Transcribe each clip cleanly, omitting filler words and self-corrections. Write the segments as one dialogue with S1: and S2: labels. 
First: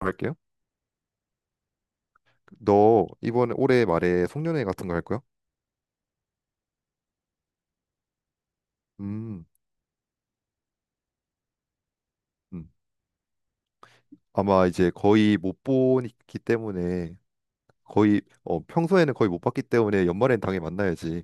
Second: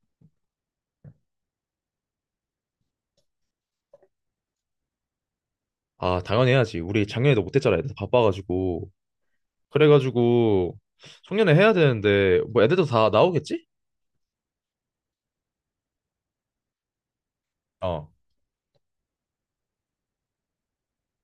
S1: 할게요. 너 이번에 올해 말에 송년회 같은 거 할 거야?
S2: 아, 당연히 해야지. 우리 작년에도 못했잖아. 애들 바빠가지고.
S1: 음,
S2: 그래가지고 송년회 해야 되는데 뭐
S1: 음.
S2: 애들도 다 나오겠지?
S1: 아마 이제 거의 못 보기 때문에
S2: 어.
S1: 거의 평소에는 거의 못 봤기 때문에 연말엔 당연히 만나야지.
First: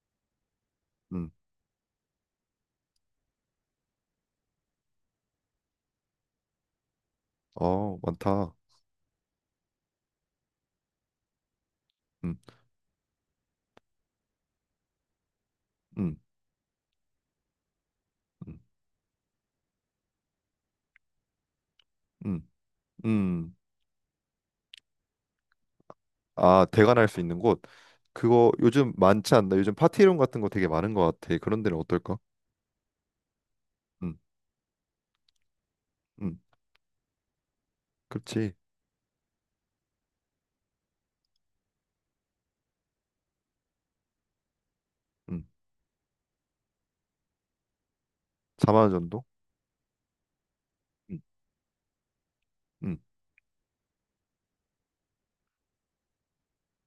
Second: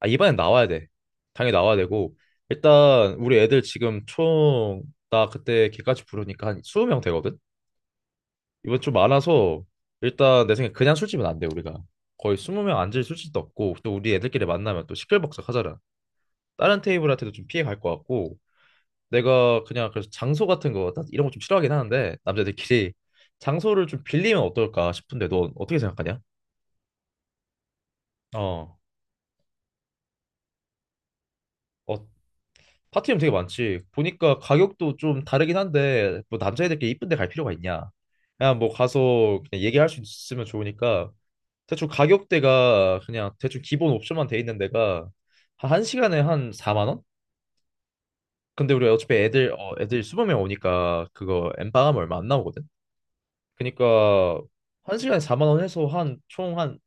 S2: 아, 이번엔 나와야 돼.
S1: 음,
S2: 당연히 나와야 되고 일단 우리 애들 지금 총 나 그때 걔까지 부르니까 한 20명 되거든?
S1: 어, 많다.
S2: 이번 좀 많아서 일단 내 생각에 그냥 술집은 안 돼, 우리가.
S1: 음,
S2: 거의 20명 앉을 술집도 없고 또 우리 애들끼리 만나면 또 시끌벅적하잖아.
S1: 음,
S2: 다른 테이블한테도 좀 피해 갈 것 같고
S1: 음,
S2: 내가 그냥 그래서 장소 같은 거, 나 이런 거 좀 싫어하긴 하는데,
S1: 음,
S2: 남자들끼리
S1: 음.
S2: 장소를 좀 빌리면 어떨까 싶은데, 넌 어떻게 생각하냐?
S1: 아, 대관할 수 있는 곳. 그거
S2: 어,
S1: 요즘 많지 않나? 요즘 파티룸 같은 거 되게 많은 것 같아. 그런 데는
S2: 어,
S1: 어떨까?
S2: 파티룸 되게 많지.
S1: 음,
S2: 보니까 가격도 좀 다르긴 한데, 뭐
S1: 음,
S2: 남자애들끼리 이쁜 데 갈 필요가 있냐?
S1: 그렇지.
S2: 그냥 뭐 가서 그냥 얘기할 수 있으면 좋으니까, 대충 가격대가 그냥 대충 기본 옵션만 돼 있는 데가
S1: 음,
S2: 한시간에한 4만 원? 근데
S1: 4만
S2: 우리
S1: 원
S2: 어차피
S1: 정도?
S2: 애들, 어, 애들 20명 오니까
S1: 음,
S2: 그거 엠빵하면 얼마 안 나오거든?
S1: 음.
S2: 그니까 한 시간에 4만 원 해서 한 총 한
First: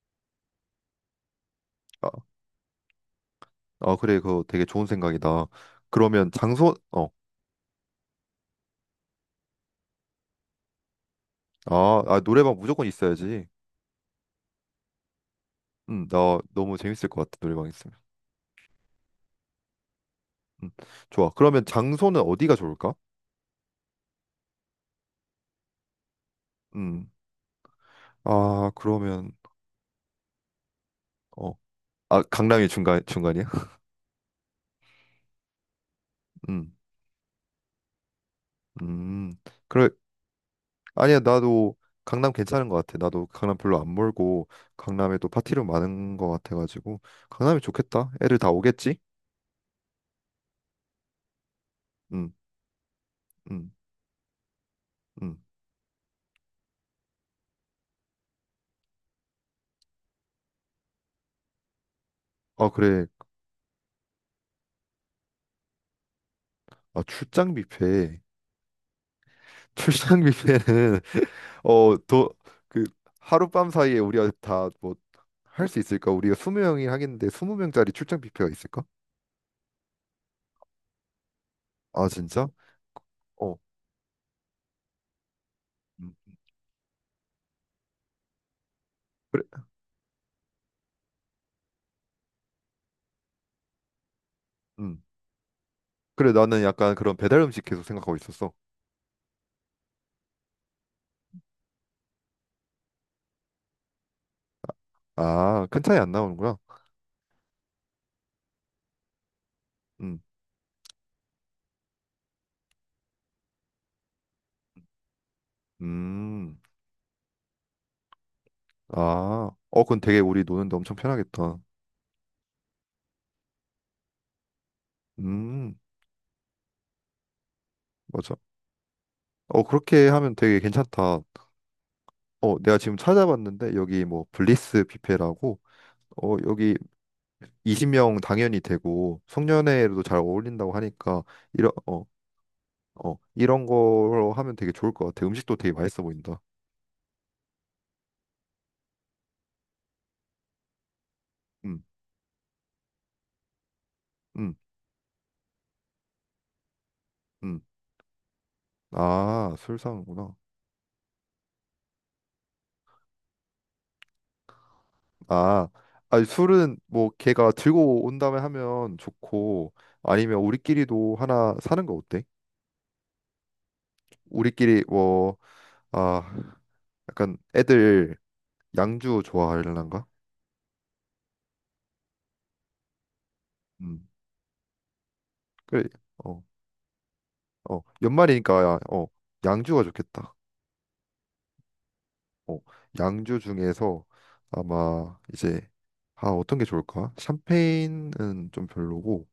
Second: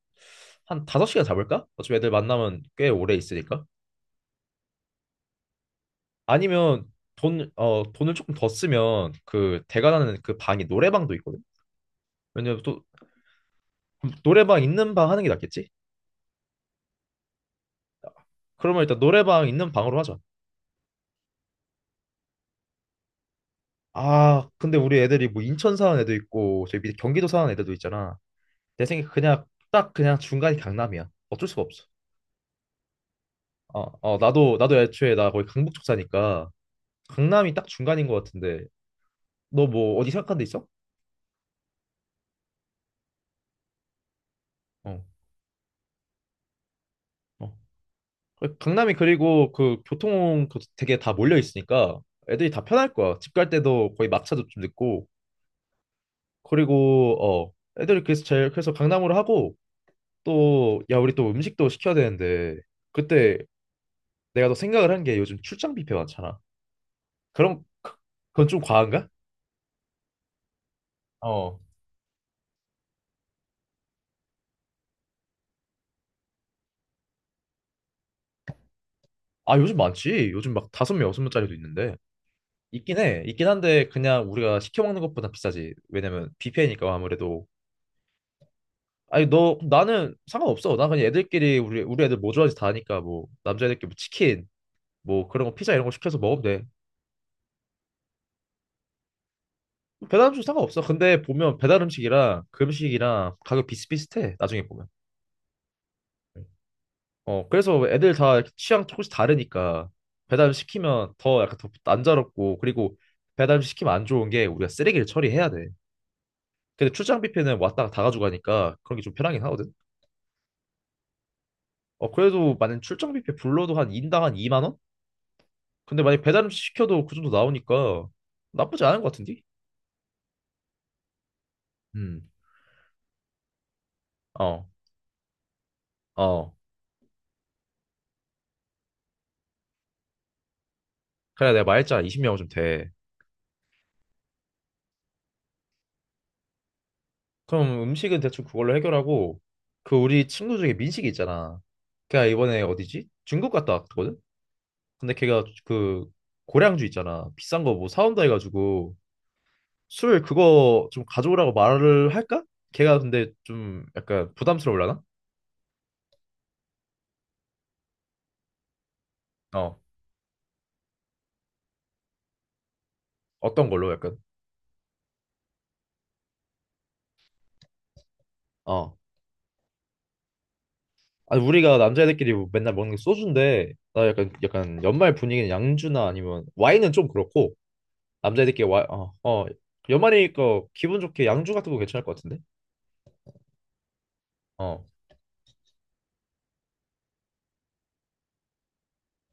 S2: 한 다섯 시간 잡을까? 어차피
S1: 아,
S2: 애들 만나면 꽤 오래 있으니까.
S1: 아, 그래. 그거 되게 좋은 생각이다. 그러면 장소,
S2: 아니면
S1: 어.
S2: 돈 돈을 조금 더 쓰면 그 대관하는 그 방이 노래방도 있거든.
S1: 아, 아, 노래방
S2: 왜냐면 또
S1: 무조건 있어야지.
S2: 노래방 있는 방 하는 게 낫겠지?
S1: 나 너무 재밌을 것 같아, 노래방 있으면.
S2: 그러면 일단 노래방 있는 방으로 하자.
S1: 음, 좋아. 그러면 장소는 어디가 좋을까?
S2: 아, 근데 우리 애들이 뭐 인천 사는 애도 있고 저기 밑에
S1: 음,
S2: 경기도 사는 애들도 있잖아.
S1: 아,
S2: 내 생각에
S1: 그러면,
S2: 그냥 딱 그냥 중간이 강남이야. 어쩔
S1: 어,
S2: 수가 없어.
S1: 아, 강남이 중간, 중간이야?
S2: 어, 어, 나도 애초에 나 거기 강북 쪽 사니까
S1: 음,
S2: 강남이 딱 중간인 것 같은데
S1: 음,
S2: 너
S1: 그래.
S2: 뭐 어디 생각한 데 있어?
S1: 아니야, 나도 강남 괜찮은 것 같아. 나도 강남 별로 안 멀고,
S2: 어,
S1: 강남에도 파티룸 많은 것 같아가지고,
S2: 어.
S1: 강남이 좋겠다. 애들 다
S2: 강남이
S1: 오겠지?
S2: 그리고 그 교통 그 되게 다 몰려 있으니까
S1: 음,
S2: 애들이 다 편할 거야. 집 갈
S1: 음,
S2: 때도 거의 막차도 좀 늦고
S1: 음.
S2: 그리고 애들이 그래서 제일 그래서 강남으로 하고 또 야 우리 또 음식도 시켜야 되는데
S1: 아, 그래.
S2: 그때 내가 또 생각을 한 게 요즘 출장 뷔페 많잖아.
S1: 아, 출장
S2: 그럼 그-
S1: 뷔페.
S2: 그건 좀 과한가?
S1: 출장 뷔페는
S2: 어.
S1: 어도그 하룻밤 사이에 우리가 다 뭐 할 수 있을까? 우리가 스무 명이 하겠는데 20명짜리 출장 뷔페가 있을까?
S2: 아 요즘 많지. 요즘 막 다섯 명 여섯 명짜리도 있는데.
S1: 아 진짜?
S2: 있긴 해. 있긴
S1: 어.
S2: 한데 그냥 우리가 시켜 먹는 것보다 비싸지.
S1: 음.
S2: 왜냐면 뷔페니까 아무래도. 아니
S1: 그래.
S2: 너 나는 상관없어. 난 그냥 애들끼리 우리 애들 뭐 좋아하는지 다 아니까 뭐 남자애들끼리 뭐 치킨
S1: 음.
S2: 뭐 그런 거 피자 이런 거 시켜서
S1: 그래,
S2: 먹으면
S1: 나는
S2: 돼.
S1: 약간 그런 배달 음식 계속 생각하고 있었어.
S2: 배달 음식 상관없어. 근데 보면 배달 음식이랑 그 음식이랑 가격 비슷비슷해. 나중에 보면.
S1: 아, 큰 차이 안 나오는구나.
S2: 어 그래서 애들 다 이렇게 취향 조금씩 다르니까
S1: 음.
S2: 배달 음식 시키면 더 약간 더 난자롭고 그리고 배달 음식 시키면 안 좋은 게 우리가 쓰레기를 처리해야 돼.
S1: 음.
S2: 근데 출장 뷔페는 왔다가 다 가져가니까 그런 게 좀 편하긴
S1: 아.
S2: 하거든.
S1: 어, 그건 되게 우리 노는데 엄청 편하겠다.
S2: 어, 그래도 만약 출장 뷔페 불러도 한 인당 한 2만 원?
S1: 음.
S2: 근데 만약 배달 음식 시켜도 그 정도 나오니까
S1: 맞아.
S2: 나쁘지 않은 것 같은데?
S1: 어, 그렇게 하면 되게 괜찮다.
S2: 음.
S1: 어, 내가 지금 찾아봤는데 여기 뭐
S2: 어.
S1: 블리스 뷔페라고 어,
S2: 어.
S1: 여기 20명 당연히 되고 송년회로도 잘 어울린다고 하니까
S2: 그래 내가
S1: 이런 어,
S2: 말했잖아. 20명은 좀 돼.
S1: 어, 이런 걸로 하면 되게 좋을 것 같아. 음식도 되게 맛있어 보인다.
S2: 그럼 음식은 대충 그걸로 해결하고 그 우리 친구 중에 민식이 있잖아.
S1: 음,
S2: 걔가 이번에 어디지? 중국 갔다 왔거든?
S1: 음,
S2: 근데 걔가 그 고량주 있잖아.
S1: 음.
S2: 비싼 거 뭐 사온다 해가지고
S1: 아, 술
S2: 술
S1: 사는구나.
S2: 그거 좀 가져오라고 말을 할까? 걔가 근데 좀 약간 부담스러울라나?
S1: 아, 아니 술은 뭐 걔가 들고 온 다음에 하면 좋고
S2: 어.
S1: 아니면 우리끼리도 하나 사는 거 어때?
S2: 어떤 걸로 약간?
S1: 우리끼리 뭐 아, 약간 애들
S2: 어.
S1: 양주 좋아하려나?
S2: 아니 우리가 남자애들끼리 맨날 먹는 게 소주인데
S1: 음.
S2: 나 약간 약간 연말 분위기는
S1: 그래.
S2: 양주나
S1: 어,
S2: 아니면 와인은 좀 그렇고
S1: 어.
S2: 남자애들끼리
S1: 연말이니까
S2: 와
S1: 어,
S2: 어, 어
S1: 양주가 좋겠다.
S2: 연말이니까 기분 좋게 양주 같은 거 괜찮을 것 같은데
S1: 어, 양주 중에서
S2: 어
S1: 아마 이제 아 어떤 게 좋을까? 샴페인은 좀 별로고,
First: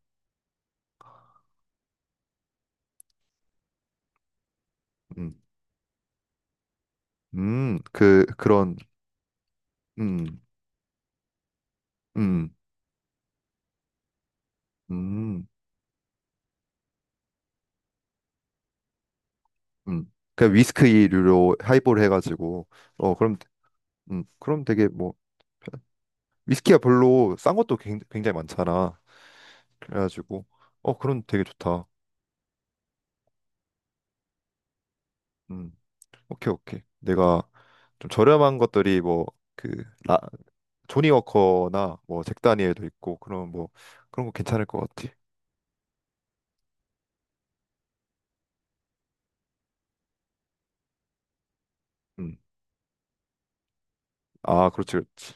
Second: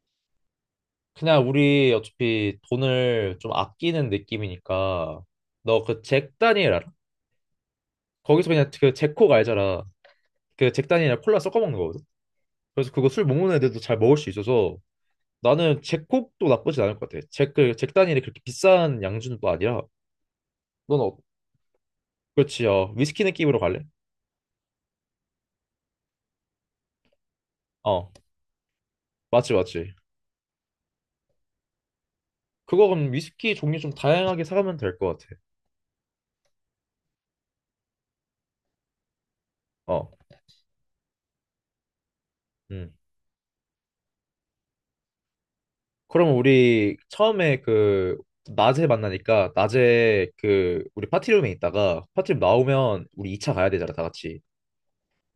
S2: 그냥 우리 어차피 돈을 좀 아끼는 느낌이니까
S1: 음,
S2: 너 그 잭 다니엘 알아?
S1: 그
S2: 거기서 그냥
S1: 그런,
S2: 그 잭콕 알잖아.
S1: 음,
S2: 그 잭 다니엘이랑 콜라 섞어 먹는 거거든.
S1: 음,
S2: 그래서 그거 술 못 먹는 애들도 잘 먹을 수 있어서
S1: 음,
S2: 나는 잭콕도 나쁘진 않을 것 같아. 잭, 그, 잭 다니엘이 그렇게 비싼 양주는 또 아니라
S1: 그냥
S2: 넌 어,
S1: 위스키류로 하이볼 해가지고,
S2: 그렇지, 어.
S1: 어
S2: 위스키
S1: 그럼,
S2: 느낌으로 갈래?
S1: 그럼 되게 뭐 편- 위스키가 별로 싼 것도
S2: 어,
S1: 굉장히 많잖아.
S2: 맞지, 맞지.
S1: 그래가지고, 어 그럼 되게 좋다.
S2: 그거 그럼 위스키 종류 좀 다양하게 사가면 될 것 같아.
S1: 음, 오케이 오케이. 내가 좀 저렴한 것들이 뭐그
S2: 어,
S1: 조니 워커나 뭐 잭 다니엘도
S2: 음.
S1: 있고 그런 뭐 그런 거 괜찮을 것 같아.
S2: 그럼 우리 처음에 그 낮에 만나니까 낮에 그 우리 파티룸에 있다가
S1: 음.
S2: 파티룸 나오면 우리 2차 가야 되잖아, 다 같이.
S1: 아, 그렇지. 그렇지.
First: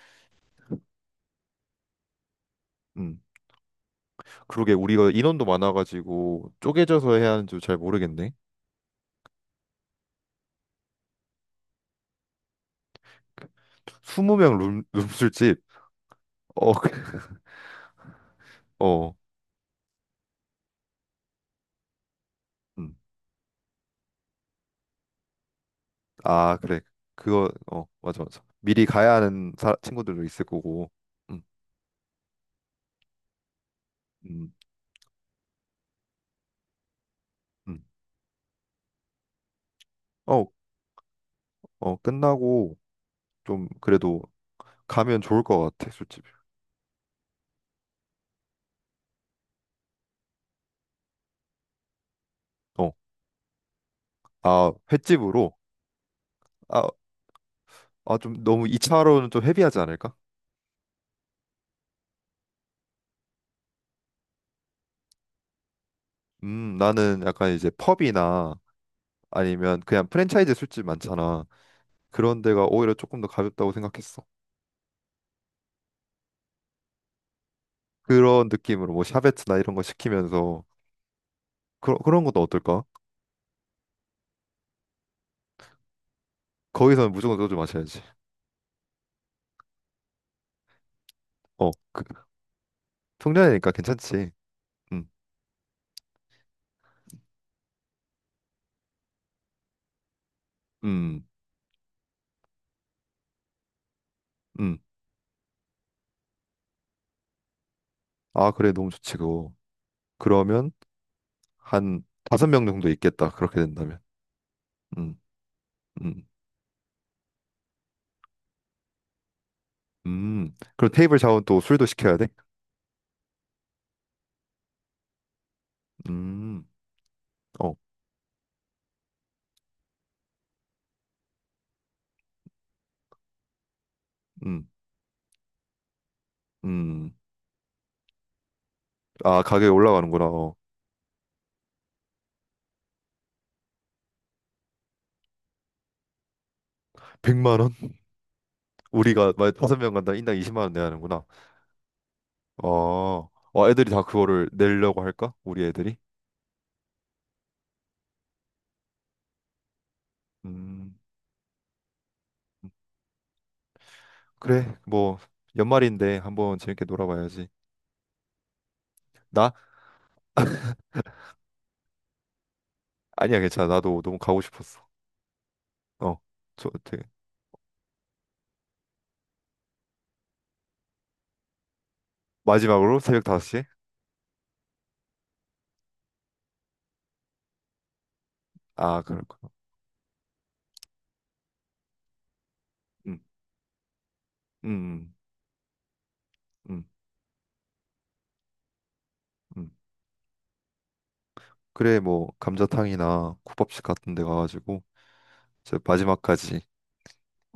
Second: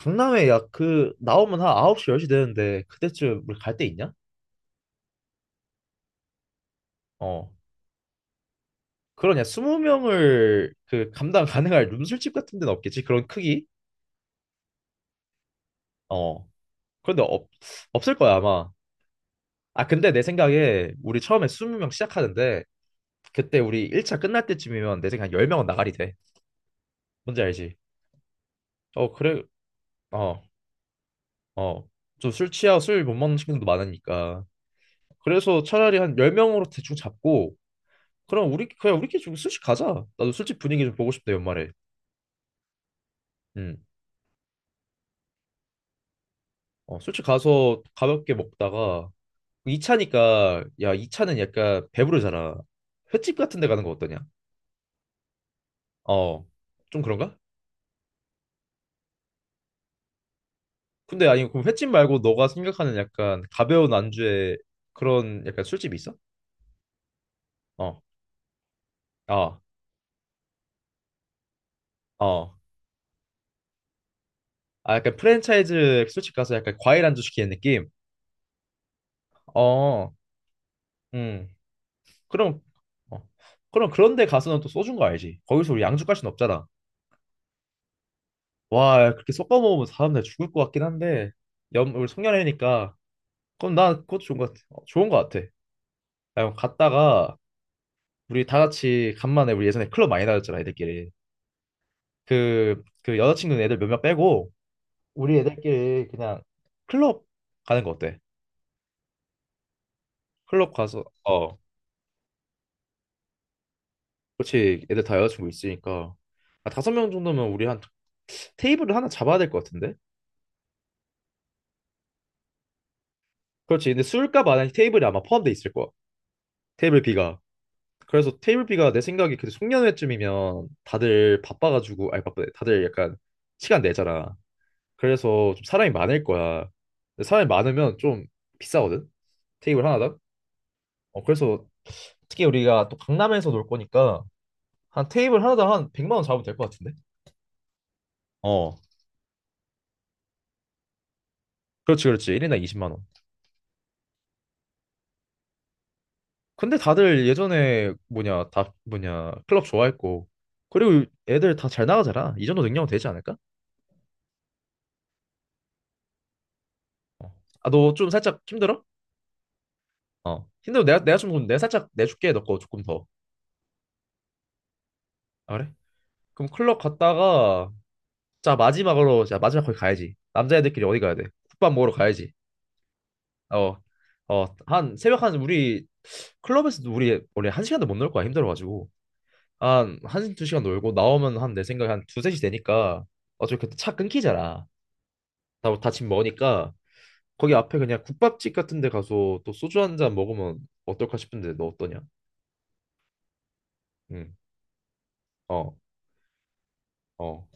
S2: 강남에 야, 그 나오면 한 9시, 10시 되는데
S1: 음.
S2: 그때쯤 우리 갈 데 있냐?
S1: 그러게, 우리가 인원도 많아가지고 쪼개져서 해야
S2: 어.
S1: 하는지 잘 모르겠네.
S2: 그러냐, 20명을 그 감당 가능할 룸 술집 같은 데는 없겠지? 그런 크기?
S1: 20명 룸 룸술집.
S2: 어.
S1: 어,
S2: 그런데 없, 없을 거야, 아마.
S1: 어.
S2: 아, 근데 내 생각에 우리 처음에 20명 시작하는데
S1: 음.
S2: 그때 우리 1차 끝날 때쯤이면 내 생각에 10명은 나가리 돼.
S1: 아, 그래.
S2: 뭔지
S1: 그거
S2: 알지?
S1: 어, 맞아 맞아. 미리
S2: 어,
S1: 가야
S2: 그래.
S1: 하는 친구들도
S2: 어,
S1: 있을 거고. 음.
S2: 어. 좀 술 취하고 술 못 먹는 친구도 많으니까.
S1: 음.
S2: 그래서 차라리 한 10명으로 대충 잡고
S1: 음.
S2: 그럼 우리 그냥 우리끼리 좀 술집 가자. 나도
S1: 어,
S2: 술집 분위기 좀 보고 싶다, 연말에.
S1: 어, 끝나고 좀
S2: 음.
S1: 그래도 가면 좋을 것 같아, 술집.
S2: 어, 술집 가서 가볍게 먹다가 2차니까 야, 2차는 약간 배부르잖아.
S1: 어.
S2: 횟집 같은 데 가는 거 어떠냐?
S1: 아, 횟집으로
S2: 어.
S1: 아,
S2: 좀 그런가?
S1: 아, 좀 너무 2차로는 좀 헤비하지 않을까?
S2: 근데 아니 그럼 횟집 말고 너가 생각하는 약간 가벼운 안주에 그런 약간 술집이 있어?
S1: 나는 약간 이제
S2: 어.
S1: 펍이나
S2: 어.
S1: 아니면 그냥 프랜차이즈 술집 많잖아. 그런
S2: 어.
S1: 데가 오히려 조금 더 가볍다고 생각했어.
S2: 아 약간 프랜차이즈 술집 가서 약간 과일 안주 시키는 느낌?
S1: 그런 느낌으로 뭐 샤베트나 이런 거
S2: 어.
S1: 시키면서
S2: 음.
S1: 그런 것도
S2: 그럼
S1: 어떨까?
S2: 어. 그럼 그런데 가서는 또 소주인 거 알지? 거기서 우리 양주 갈 순 없잖아.
S1: 거기서는 무조건 소주 마셔야지.
S2: 와, 그렇게 섞어 먹으면 사람들 죽을 것 같긴 한데
S1: 어,
S2: 염
S1: 그,
S2: 우리 송년회니까
S1: 송년회니까
S2: 그럼 나 그것도
S1: 괜찮지.
S2: 좋은 것 같아. 어,
S1: 음,
S2: 좋은 것 같아. 야, 그럼 갔다가 우리 다 같이 간만에 우리 예전에 클럽 많이 다녔잖아, 애들끼리.
S1: 음,
S2: 그 그 여자친구는 애들 몇몇 빼고
S1: 음.
S2: 우리 애들끼리 그냥 클럽 가는 거 어때?
S1: 아, 그래, 너무 좋지 그거. 그러면
S2: 클럽 가서 어
S1: 한 다섯 명 정도 있겠다. 그렇게 된다면.
S2: 그렇지 애들 다
S1: 음,
S2: 여자친구 있으니까
S1: 음,
S2: 아, 다섯 명 정도면 우리 한 테이블을 하나 잡아야 될 것 같은데?
S1: 그럼 테이블 자원 또 술도 시켜야 돼?
S2: 그렇지 근데 술값 안에 테이블이 아마 포함돼 있을 거야.
S1: 음,
S2: 테이블 B가
S1: 어,
S2: 그래서 테이블 B가 내 생각에 그 송년회쯤이면 다들 바빠가지고 아니 바쁘네 다들 약간 시간 내잖아.
S1: 음,
S2: 그래서 좀 사람이 많을 거야.
S1: 음.
S2: 근데 사람이 많으면 좀 비싸거든.
S1: 아, 가격이
S2: 테이블 하나당
S1: 올라가는구나. 어.
S2: 어 그래서 특히 우리가 또 강남에서 놀 거니까 한 테이블 하나당 한 100만 원 잡으면 될 것 같은데?
S1: 만 원?
S2: 어,
S1: 우리가 만약 다섯 명 간다 인당 20만 원 내야 하는구나.
S2: 그렇지, 그렇지. 1인당 20만 원.
S1: 어, 어, 애들이 다 그거를 내려고 할까? 우리 애들이?
S2: 근데 다들 예전에 뭐냐, 클럽 좋아했고.
S1: 음,
S2: 그리고 애들 다 잘 나가잖아. 이 정도 능력은 되지 않을까?
S1: 그래. 뭐 연말인데 한번 재밌게
S2: 어.
S1: 놀아봐야지.
S2: 아, 너 좀 살짝 힘들어?
S1: 나?
S2: 어. 힘들면 내가 좀, 그럼 내가 살짝 내줄게. 너 거 조금 더.
S1: 아니야, 괜찮아. 나도 너무 가고 싶었어.
S2: 아, 그래?
S1: 어,
S2: 그럼
S1: 저
S2: 클럽
S1: 되게
S2: 갔다가, 자, 마지막으로, 자, 마지막 거기 가야지. 남자애들끼리 어디 가야 돼? 국밥 먹으러 가야지.
S1: 마지막으로 새벽 5시에?
S2: 어, 어, 한, 새벽 한, 우리, 클럽에서도 우리, 원래 한 시간도 못 놀 거야. 힘들어가지고.
S1: 아, 그렇구나.
S2: 두 시간 놀고 나오면 한 내 생각에 한 두세 시 되니까
S1: 음,
S2: 어차피 그때 차 끊기잖아.
S1: 음,
S2: 다 집 먹으니까
S1: 음,
S2: 거기 앞에 그냥 국밥집 같은 데 가서 또
S1: 음.
S2: 소주 한 잔 먹으면 어떨까 싶은데 너
S1: 그래,
S2: 어떠냐?
S1: 뭐 감자탕이나 국밥집 같은 데
S2: 응.
S1: 가가지고
S2: 어,
S1: 저 마지막까지
S2: 어.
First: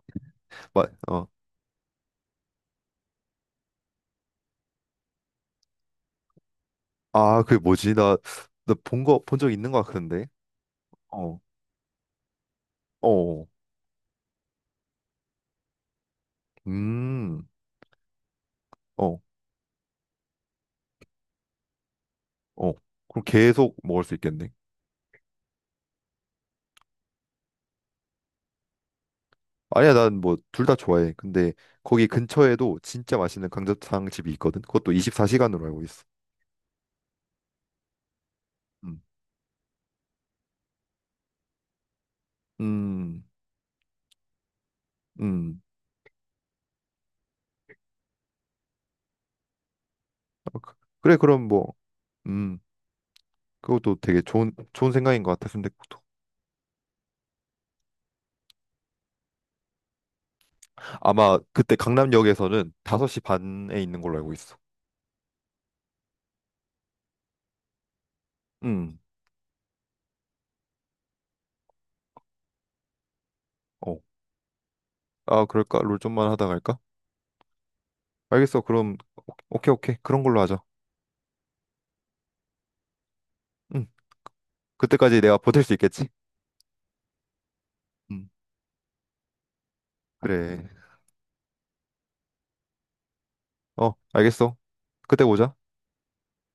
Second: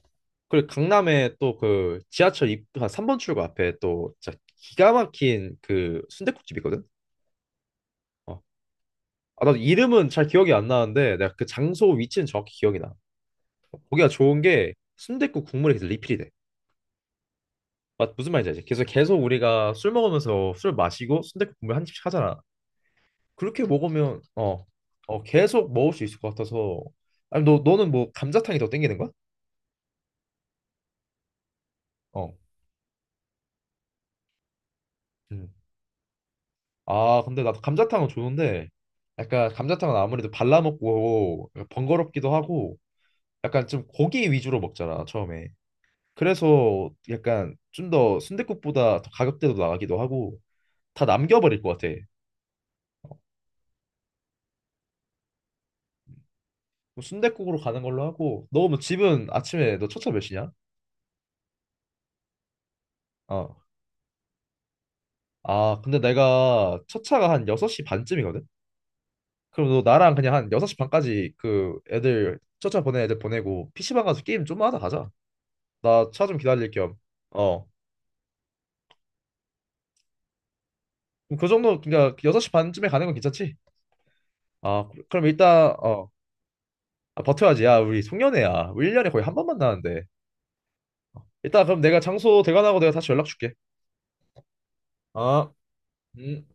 S2: 그리고
S1: 마, 어,
S2: 강남에 또 그 지하철 입, 한 3번 출구 앞에 또 진짜 기가 막힌 그 순댓국집 있거든?
S1: 아, 그게 뭐지? 나,
S2: 어.
S1: 나 본 거, 본
S2: 아,
S1: 적
S2: 나도
S1: 있는 것
S2: 이름은
S1: 같은데.
S2: 잘 기억이 안 나는데 내가
S1: 어,
S2: 그 장소 위치는 정확히 기억이 나.
S1: 어,
S2: 거기가 좋은 게 순댓국 국물이 계속 리필이 돼.
S1: 음.
S2: 맞, 무슨 말인지 알지? 계속 계속
S1: 어,
S2: 우리가 술 먹으면서 술 마시고 순댓국 국물 한 입씩 하잖아.
S1: 어. 그럼
S2: 그렇게
S1: 계속 먹을 수
S2: 먹으면
S1: 있겠네.
S2: 어, 어 계속 먹을 수 있을 것 같아서. 아니 너 너는 뭐 감자탕이 더 땡기는 거야?
S1: 아니야, 난 뭐 둘 다 좋아해. 근데 거기
S2: 어.
S1: 근처에도 진짜 맛있는 감자탕 집이 있거든. 그것도
S2: 음.
S1: 24시간으로 알고 있어.
S2: 아 근데 나도 감자탕은 좋은데
S1: 음,
S2: 약간 감자탕은 아무래도 발라 먹고 번거롭기도 하고
S1: 음,
S2: 약간 좀 고기 위주로 먹잖아 처음에.
S1: 음.
S2: 그래서 약간 좀 더 순댓국보다 더 가격대도 나가기도 하고
S1: 어, 그-
S2: 다
S1: 그래, 그럼
S2: 남겨버릴 것
S1: 뭐,
S2: 같아.
S1: 음, 그것도 되게 좋은 생각인 것 같아. 순댓국도.
S2: 순댓국으로 가는 걸로 하고 너 뭐 집은 아침에 너 첫차 몇 시냐?
S1: 아마 그때 강남역에서는 5시
S2: 어.
S1: 반에 있는 걸로 알고 있어.
S2: 아, 근데 내가 첫 차가 한 여섯시 반쯤이거든?
S1: 음,
S2: 그럼 너 나랑 그냥 한 여섯시 반까지 그 애들, 첫차 보낸 애들 보내고
S1: 어.
S2: PC방 가서 게임 좀만 하다 가자.
S1: 아, 그럴까? 롤
S2: 나 차
S1: 좀만
S2: 좀
S1: 하다
S2: 기다릴
S1: 갈까?
S2: 겸. 어.
S1: 알겠어. 그럼 오케이, 오케이. 그런 걸로 하자.
S2: 그럼 그 정도, 그러니까 그 여섯 시 반쯤에 가는 건 괜찮지?
S1: 음,
S2: 아, 그-
S1: 그때까지
S2: 그럼
S1: 내가 버틸 수
S2: 일단,
S1: 있겠지?
S2: 어. 아, 버텨야지. 야, 우리
S1: 음,
S2: 송년회야. 우리 1년에 거의 한 번 만나는데.
S1: 그래.
S2: 일단 그럼 내가 장소 대관하고 내가 다시 연락 줄게.
S1: 어, 알겠어. 그때
S2: 아,
S1: 보자.
S2: 음.